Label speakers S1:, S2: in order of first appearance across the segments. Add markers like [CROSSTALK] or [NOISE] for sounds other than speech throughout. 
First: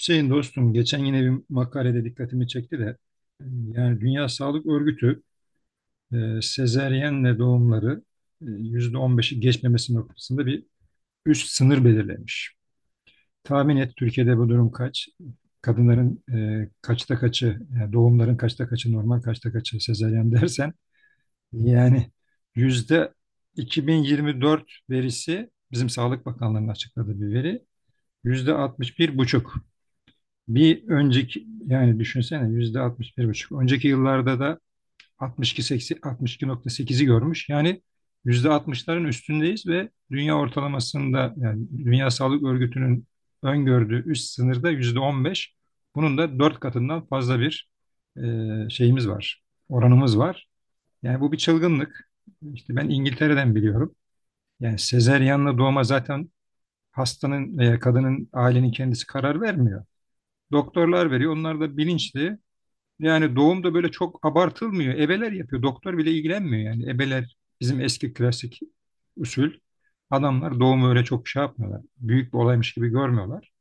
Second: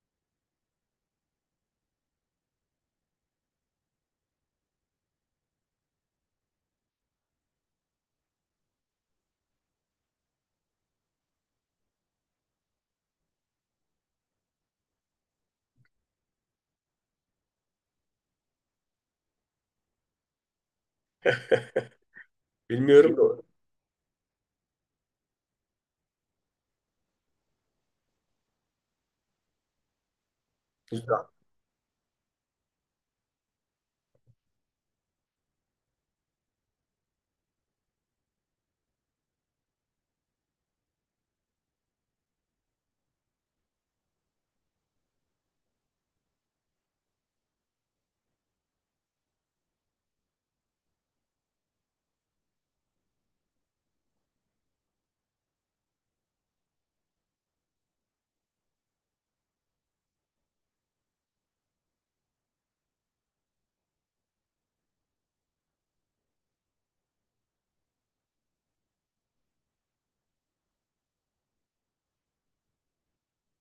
S1: Hüseyin dostum geçen yine bir makalede dikkatimi çekti de yani Dünya Sağlık Örgütü sezeryenle doğumları %15'i geçmemesi noktasında bir üst sınır belirlemiş. Tahmin et Türkiye'de bu durum kaç? Kadınların kaçta kaçı, yani doğumların kaçta kaçı normal, kaçta kaçı sezeryen [LAUGHS] dersen
S2: [LAUGHS]
S1: yani yüzde
S2: Bilmiyorum da.
S1: 2024 verisi bizim Sağlık Bakanlığı'nın açıkladığı bir veri %61,5. Bir
S2: Güzel.
S1: önceki yani düşünsene %61,5. Önceki yıllarda da 60, 62,80, 62,8 görmüş. Yani %60 üstündeyiz ve dünya ortalamasında yani Dünya Sağlık Örgütü'nün öngördüğü üst sınırda %15. Bunun da 4 katından fazla bir şeyimiz var. Oranımız var. Yani bu bir çılgınlık. İşte ben İngiltere'den biliyorum. Yani sezeryanla doğuma zaten hastanın veya kadının ailenin kendisi karar vermiyor. Doktorlar veriyor. Onlar da bilinçli. Yani doğum da böyle çok abartılmıyor. Ebeler yapıyor. Doktor bile ilgilenmiyor yani. Ebeler bizim eski klasik usul. Adamlar doğumu öyle çok şey yapmıyorlar. Büyük bir olaymış gibi görmüyorlar.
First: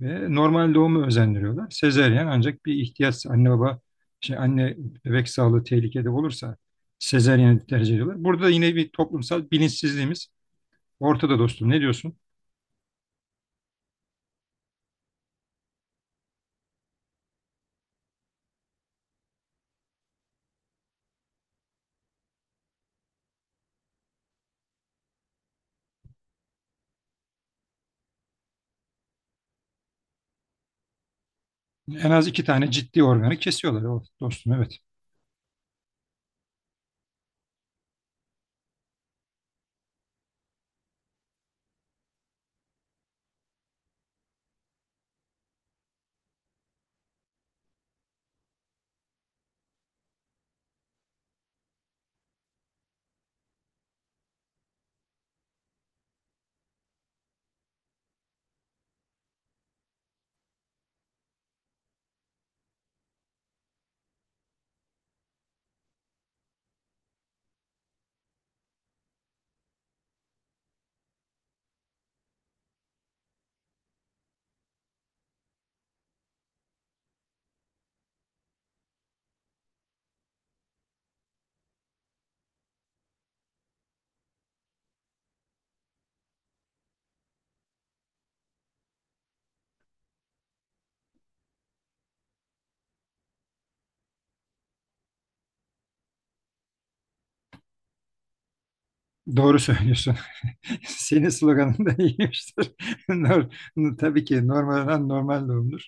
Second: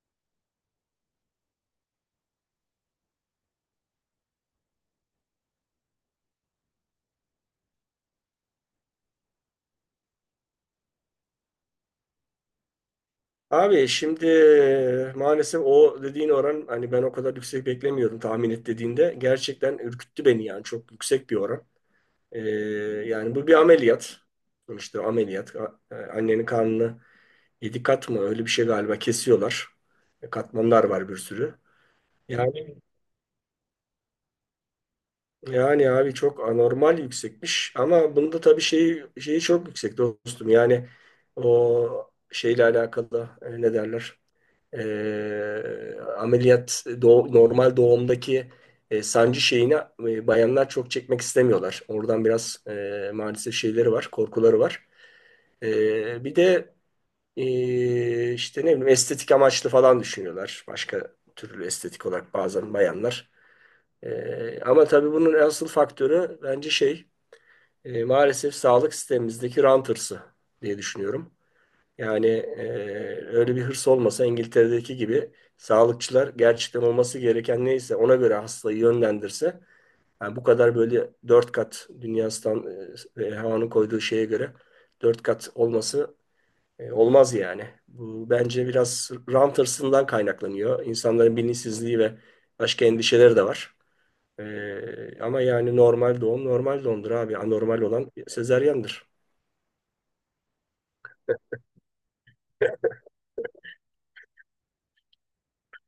S1: Ve normal doğumu özendiriyorlar. Sezeryen ancak bir ihtiyaç, anne baba anne bebek sağlığı tehlikede olursa sezeryeni tercih ediyorlar. Burada yine bir toplumsal bilinçsizliğimiz ortada dostum. Ne diyorsun?
S2: Abi şimdi maalesef o dediğin oran, hani ben o kadar yüksek beklemiyordum tahmin et dediğinde. Gerçekten ürküttü beni, yani çok yüksek bir oran. Ee, Yani bu bir ameliyat. İşte ameliyat. Annenin karnını yedi kat mı öyle bir şey galiba kesiyorlar. Katmanlar var bir sürü.
S1: En az iki tane
S2: Yani
S1: ciddi organı kesiyorlar. O dostum, evet.
S2: yani abi çok anormal yüksekmiş, ama bunda tabii şeyi çok yüksek dostum. Yani o şeyle alakalı, ne derler? Ameliyat normal doğumdaki sancı şeyini bayanlar çok çekmek istemiyorlar. Oradan biraz, maalesef şeyleri var, korkuları var. Bir de işte ne bileyim estetik amaçlı falan düşünüyorlar. Başka türlü estetik olarak bazen bayanlar. Ama tabii bunun asıl faktörü bence şey, maalesef sağlık sistemimizdeki rant hırsı diye düşünüyorum. Yani öyle bir hırs olmasa, İngiltere'deki gibi sağlıkçılar gerçekten olması gereken neyse ona göre hastayı yönlendirse, yani bu kadar böyle dört kat dünya stand, havanın koyduğu şeye göre dört kat olması olmaz yani. Bu bence biraz rant hırsından kaynaklanıyor. İnsanların bilinçsizliği ve başka endişeleri de var. Ama yani normal doğum normal doğumdur abi. Anormal olan sezaryandır.
S1: Doğru söylüyorsun. [LAUGHS] Senin sloganın da iyiymiştir. [LAUGHS] Nor- Tabii ki normal olan normal doğumdur.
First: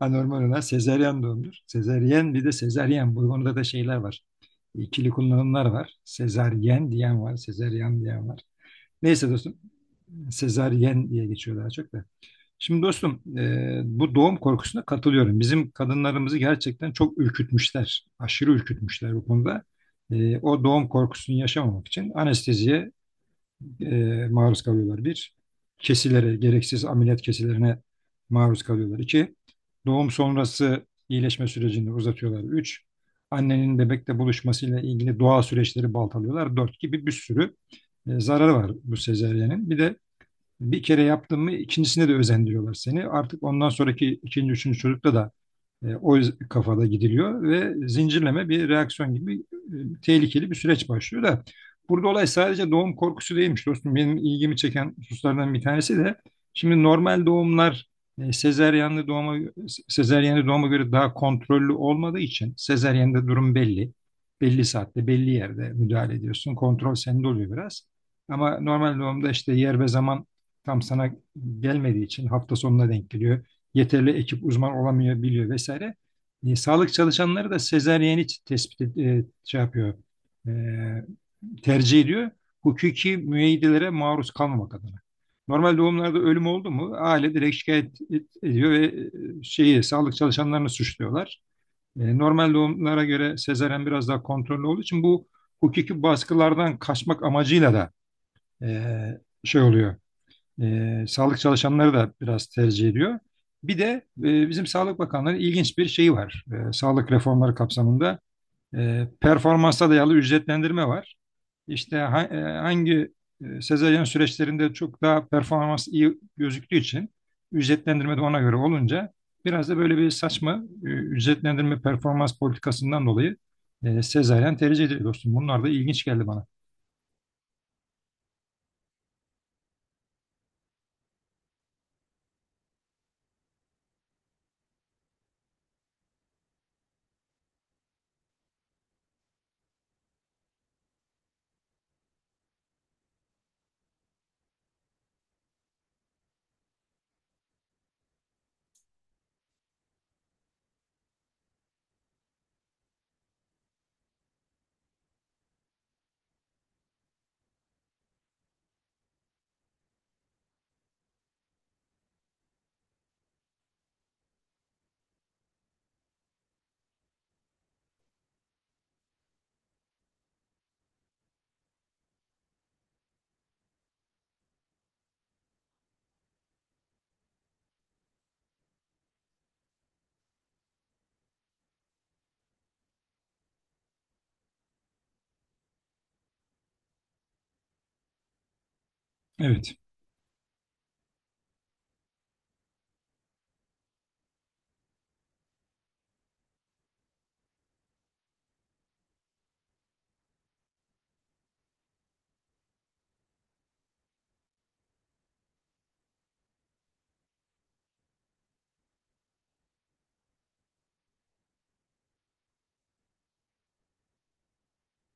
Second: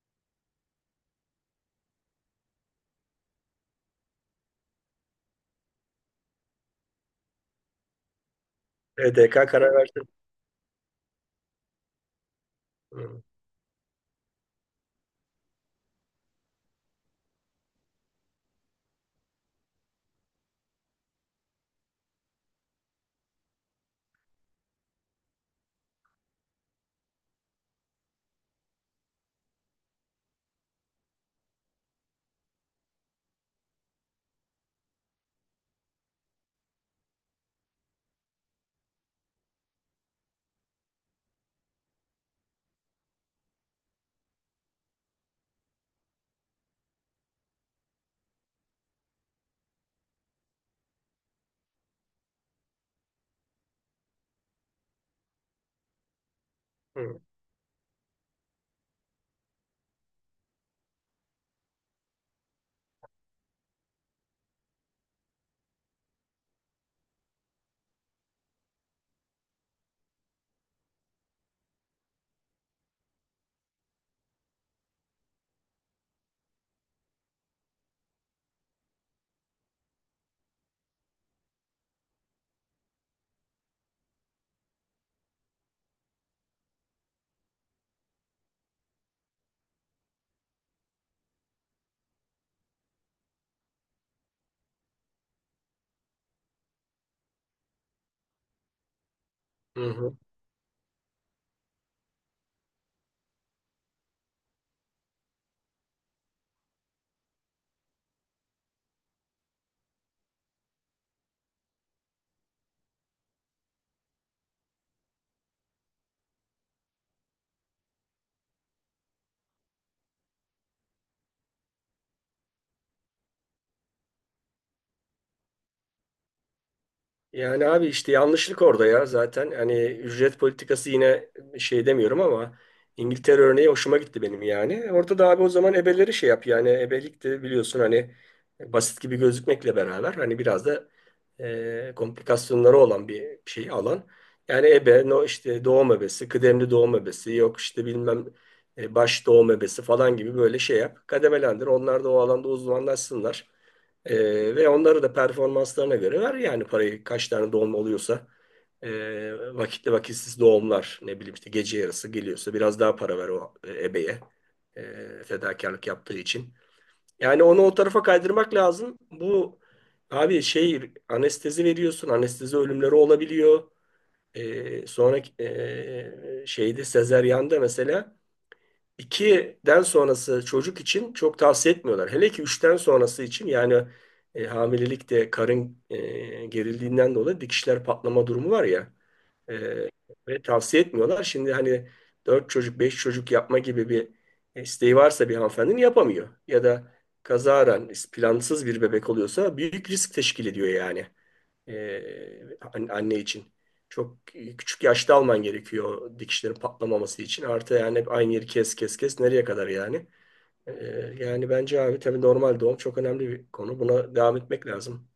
S1: Anormal olan sezeryan doğumdur. Sezaryen, bir de sezaryen. Bu konuda da şeyler var. İkili kullanımlar var. Sezaryen diyen var, sezaryen diyen var. Neyse
S2: EDK
S1: dostum.
S2: karar verdi.
S1: Sezaryen diye geçiyor daha çok da. Şimdi
S2: Hı
S1: dostum, bu doğum korkusuna katılıyorum. Bizim kadınlarımızı gerçekten çok ürkütmüşler. Aşırı ürkütmüşler bu konuda. O doğum korkusunu yaşamamak için anesteziye maruz kalıyorlar. Bir, kesilere, gereksiz ameliyat kesilerine maruz kalıyorlar. İki, doğum sonrası iyileşme sürecini uzatıyorlar. Üç, annenin bebekle buluşmasıyla ilgili doğal süreçleri baltalıyorlar. Dört, gibi bir sürü zararı var bu sezeryenin. Bir de bir kere yaptın mı ikincisine de özendiriyorlar seni. Artık ondan sonraki ikinci, üçüncü çocukta da o kafada gidiliyor ve zincirleme bir reaksiyon gibi tehlikeli bir süreç başlıyor da burada olay sadece doğum korkusu değilmiş dostum. Benim ilgimi çeken hususlardan bir tanesi de şimdi
S2: hı.
S1: normal doğumlar sezeryanlı doğuma sezeryanlı doğuma göre daha kontrollü olmadığı için sezeryanda durum belli. Belli saatte, belli yerde müdahale ediyorsun. Kontrol sende oluyor biraz. Ama normal doğumda işte yer ve zaman tam sana gelmediği için hafta sonuna denk geliyor. Yeterli ekip uzman olamıyor, biliyor vesaire. Sağlık çalışanları da sezaryeni şey yapıyor, e, tercih ediyor. Hukuki müeyyidelere maruz kalmamak adına. Normal doğumlarda ölüm oldu mu aile direkt ediyor ve e, şeyi sağlık çalışanlarını suçluyorlar. Normal doğumlara göre sezaryen biraz daha kontrollü olduğu için bu hukuki baskılardan kaçmak amacıyla da e, şey
S2: hı
S1: oluyor,
S2: hı.
S1: sağlık çalışanları da biraz tercih ediyor. Bir de bizim Sağlık Bakanlığı'nın ilginç bir şeyi var. Sağlık reformları kapsamında performansa dayalı ücretlendirme var. İşte hangi sezaryen süreçlerinde çok daha performans iyi gözüktüğü için ücretlendirme de ona göre olunca biraz da böyle bir saçma ücretlendirme performans politikasından dolayı sezaryen tercih ediliyor dostum. Bunlar da ilginç geldi bana.
S2: Yani abi işte yanlışlık orada ya zaten. Hani ücret politikası yine şey demiyorum ama İngiltere örneği hoşuma gitti benim yani. Orada da abi, o zaman ebeleri şey yap. Yani ebelik de biliyorsun, hani basit gibi gözükmekle beraber hani biraz da komplikasyonları olan bir şey alan. Yani ebe, no işte doğum ebesi, kıdemli doğum ebesi, yok işte bilmem baş doğum ebesi falan gibi böyle şey yap. Kademelendir. Onlar da o alanda uzmanlaşsınlar. Ve onları da performanslarına göre ver. Yani parayı, kaç tane doğum oluyorsa vakitli vakitsiz doğumlar, ne bileyim işte gece yarısı geliyorsa biraz daha para ver o ebeye, fedakarlık yaptığı için. Yani onu o tarafa kaydırmak lazım. Bu abi, şey, anestezi veriyorsun, anestezi ölümleri olabiliyor. Sonra şeyde, sezeryanda mesela 2'den sonrası çocuk için çok tavsiye etmiyorlar. Hele ki üçten sonrası için. Yani hamilelikte karın gerildiğinden dolayı dikişler patlama durumu var ya. E,
S1: Evet.
S2: Ve tavsiye etmiyorlar. Şimdi hani 4 çocuk, 5 çocuk yapma gibi bir isteği varsa bir hanımefendinin, yapamıyor. Ya da kazaran plansız bir bebek oluyorsa büyük risk teşkil ediyor yani. Anne için. Çok küçük yaşta alman gerekiyor, dikişlerin patlamaması için. Artı yani hep aynı yeri kes kes kes, nereye kadar yani. Ee, Yani bence abi tabii normal doğum çok önemli bir konu. Buna devam etmek lazım.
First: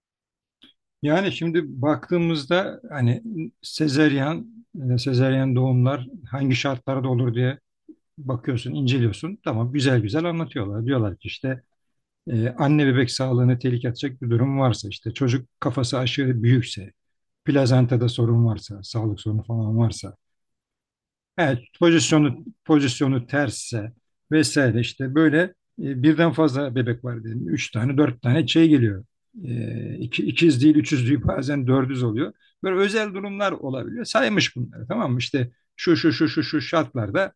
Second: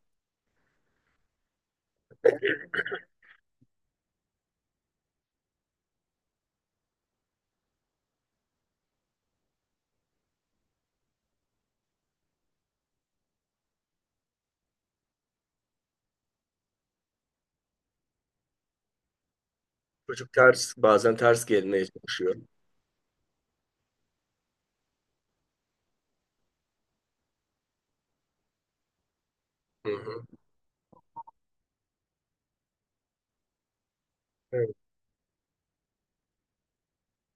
S1: Yani şimdi baktığımızda hani sezeryan, sezeryan doğumlar hangi şartlarda olur diye bakıyorsun, inceliyorsun. Tamam, güzel güzel anlatıyorlar. Diyorlar ki işte anne bebek sağlığını tehlikeye atacak bir durum varsa, işte çocuk kafası aşırı büyükse, plazantada sorun varsa, sağlık sorunu falan varsa,
S2: Çocuk ters, bazen ters
S1: evet,
S2: gelmeye çalışıyor.
S1: pozisyonu tersse vesaire, işte böyle birden fazla bebek var, dedim üç tane, dört tane şey geliyor.
S2: Hı hı.
S1: İkiz değil, üçüz değil, bazen dördüz oluyor. Böyle özel durumlar olabiliyor. Saymış
S2: Evet.
S1: bunları, tamam mı? İşte şu şu şu şu şu şartlarda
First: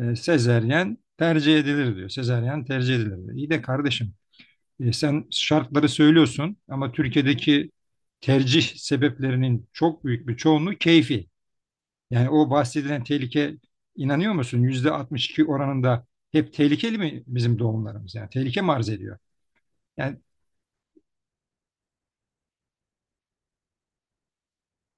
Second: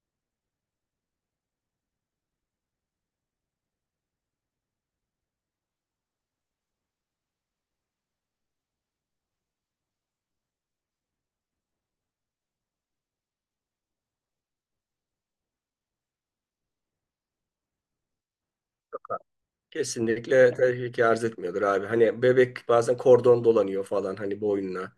S1: sezeryen tercih edilir diyor. Sezeryen tercih edilir diyor. İyi de kardeşim, sen şartları söylüyorsun ama Türkiye'deki tercih sebeplerinin çok büyük bir çoğunluğu keyfi. Yani o bahsedilen tehlike, inanıyor musun? Yüzde 62 oranında hep tehlikeli mi bizim doğumlarımız? Yani tehlike mi arz
S2: Çok
S1: ediyor?
S2: haklı.
S1: Yani,
S2: Kesinlikle tehlike arz etmiyordur abi. Hani bebek bazen kordon dolanıyor falan, hani boynuna.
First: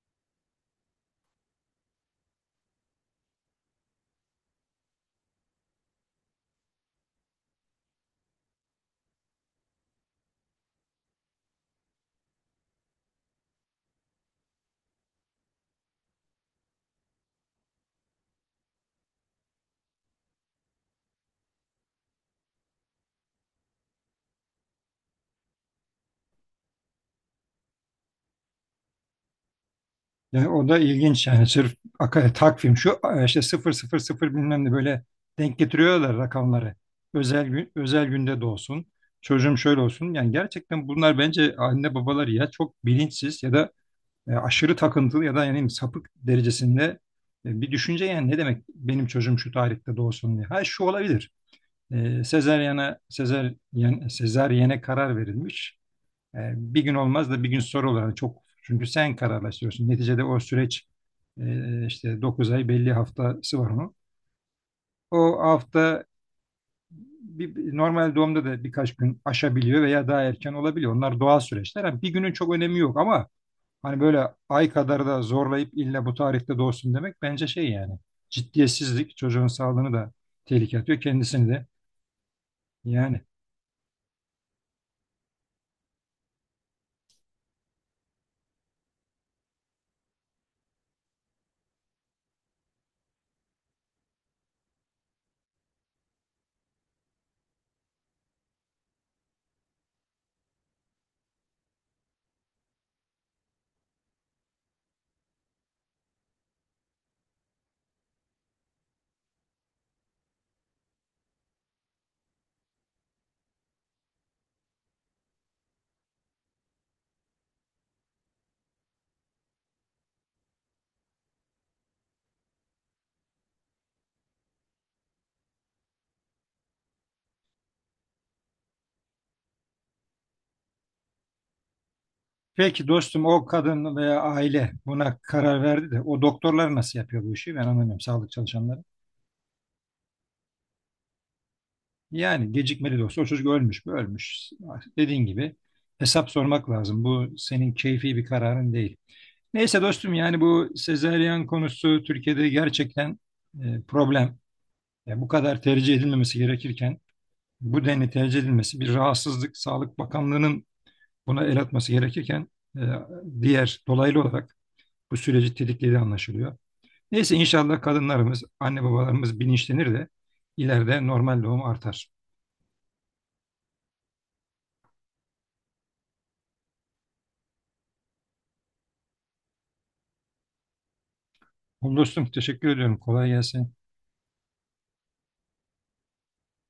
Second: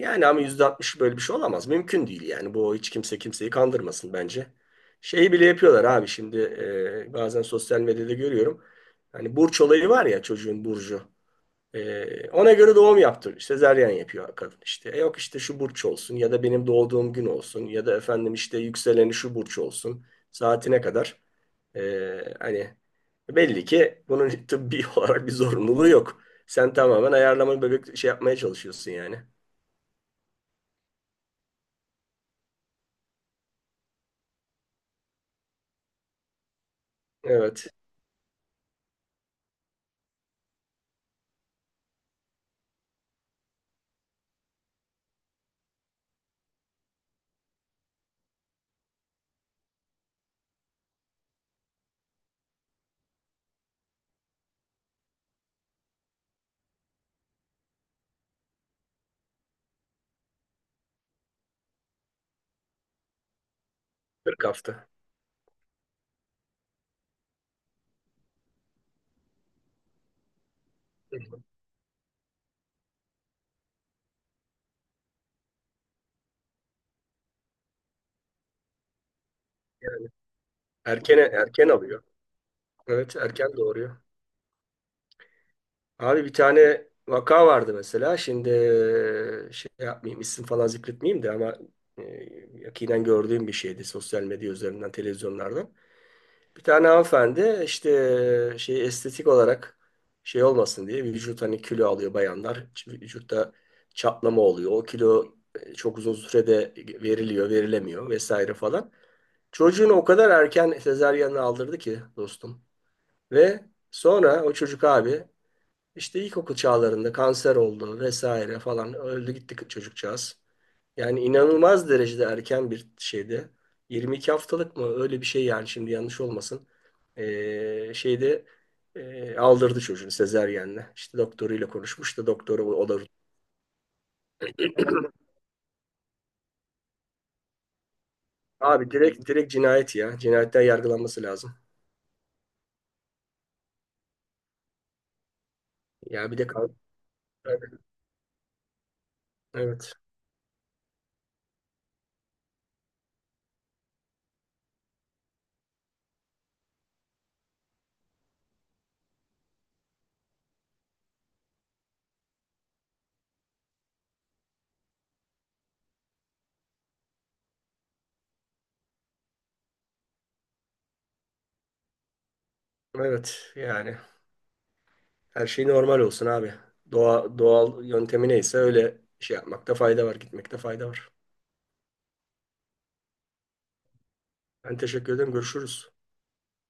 S2: Yani ama %60 böyle bir şey olamaz. Mümkün değil yani. Bu, hiç kimse kimseyi kandırmasın bence. Şeyi bile yapıyorlar abi şimdi, bazen sosyal medyada görüyorum. Hani burç olayı var ya, çocuğun burcu. Ona göre doğum yaptır. Sezaryen yapıyor kadın işte. Yok işte şu burç olsun, ya da benim doğduğum gün olsun, ya da efendim işte yükseleni şu burç olsun. Saatine kadar. Hani belli ki bunun tıbbi [LAUGHS] olarak bir zorunluluğu yok. Sen tamamen ayarlama bebek şey yapmaya çalışıyorsun yani.
S1: yani o da ilginç yani sırf takvim şu işte 000 bilmem ne böyle denk getiriyorlar rakamları. Özel
S2: Evet.
S1: gün, özel günde doğsun. Çocuğum şöyle olsun. Yani gerçekten bunlar bence anne babalar ya çok bilinçsiz ya da aşırı takıntılı ya da yani sapık derecesinde bir düşünce yani, ne demek benim çocuğum şu tarihte doğsun diye. Ha, şu olabilir. Sezeryene karar verilmiş. Bir gün olmaz da bir gün sonra olur. Yani çok, çünkü sen kararlaştırıyorsun. Neticede o süreç, işte 9 ay, belli haftası var onun.
S2: 40 hafta.
S1: O hafta normal doğumda da birkaç gün aşabiliyor veya daha erken olabiliyor.
S2: Hı
S1: Onlar doğal
S2: hı.
S1: süreçler. Yani bir günün çok önemi yok ama hani böyle ay kadar da zorlayıp illa bu tarihte doğsun demek, bence şey yani ciddiyetsizlik, çocuğun sağlığını
S2: Yani
S1: da tehlikeye atıyor,
S2: erken
S1: kendisini de
S2: erken alıyor. Evet,
S1: yani.
S2: erken doğuruyor. Abi bir tane vaka vardı mesela. Şimdi şey yapmayayım, isim falan zikretmeyeyim de ama e, yakinen gördüğüm bir şeydi, sosyal medya üzerinden, televizyonlardan. Bir tane hanımefendi işte şey, estetik olarak şey olmasın diye, vücut, hani kilo alıyor bayanlar. Vücutta çatlama oluyor. O kilo çok uzun sürede veriliyor, verilemiyor vesaire falan. Çocuğunu o kadar erken sezaryenle aldırdı ki dostum. Ve sonra o çocuk abi işte ilkokul çağlarında kanser oldu vesaire falan, öldü gitti çocukcağız. Yani inanılmaz derecede erken bir şeydi. 22 haftalık mı, öyle bir şey yani, şimdi yanlış olmasın. Şeyde aldırdı çocuğunu sezeryenle. İşte doktoruyla konuşmuş da doktoru o
S1: Peki
S2: o da
S1: dostum, o kadın veya aile buna karar verdi de o doktorlar nasıl yapıyor bu işi, ben anlamıyorum, sağlık çalışanları.
S2: abi direkt direkt cinayet ya. Cinayetten yargılanması lazım.
S1: Yani gecikmeli de olsa o çocuk ölmüş mü, ölmüş. Dediğin gibi
S2: Ya
S1: hesap
S2: bir de
S1: sormak lazım. Bu senin keyfi bir kararın değil. Neyse
S2: evet
S1: dostum, yani bu sezaryen konusu Türkiye'de gerçekten problem. Yani bu kadar tercih edilmemesi gerekirken bu denli tercih edilmesi bir rahatsızlık. Sağlık Bakanlığı'nın buna el atması gerekirken e, diğer dolaylı olarak bu süreci tetiklediği anlaşılıyor. Neyse inşallah kadınlarımız, anne babalarımız bilinçlenir de ileride normal doğum artar.
S2: evet, yani her şey normal olsun abi. Doğa, doğal yöntemi neyse öyle şey yapmakta fayda var, gitmekte fayda var.
S1: Oğlum dostum teşekkür ediyorum. Kolay gelsin.
S2: Ben teşekkür ederim. Görüşürüz.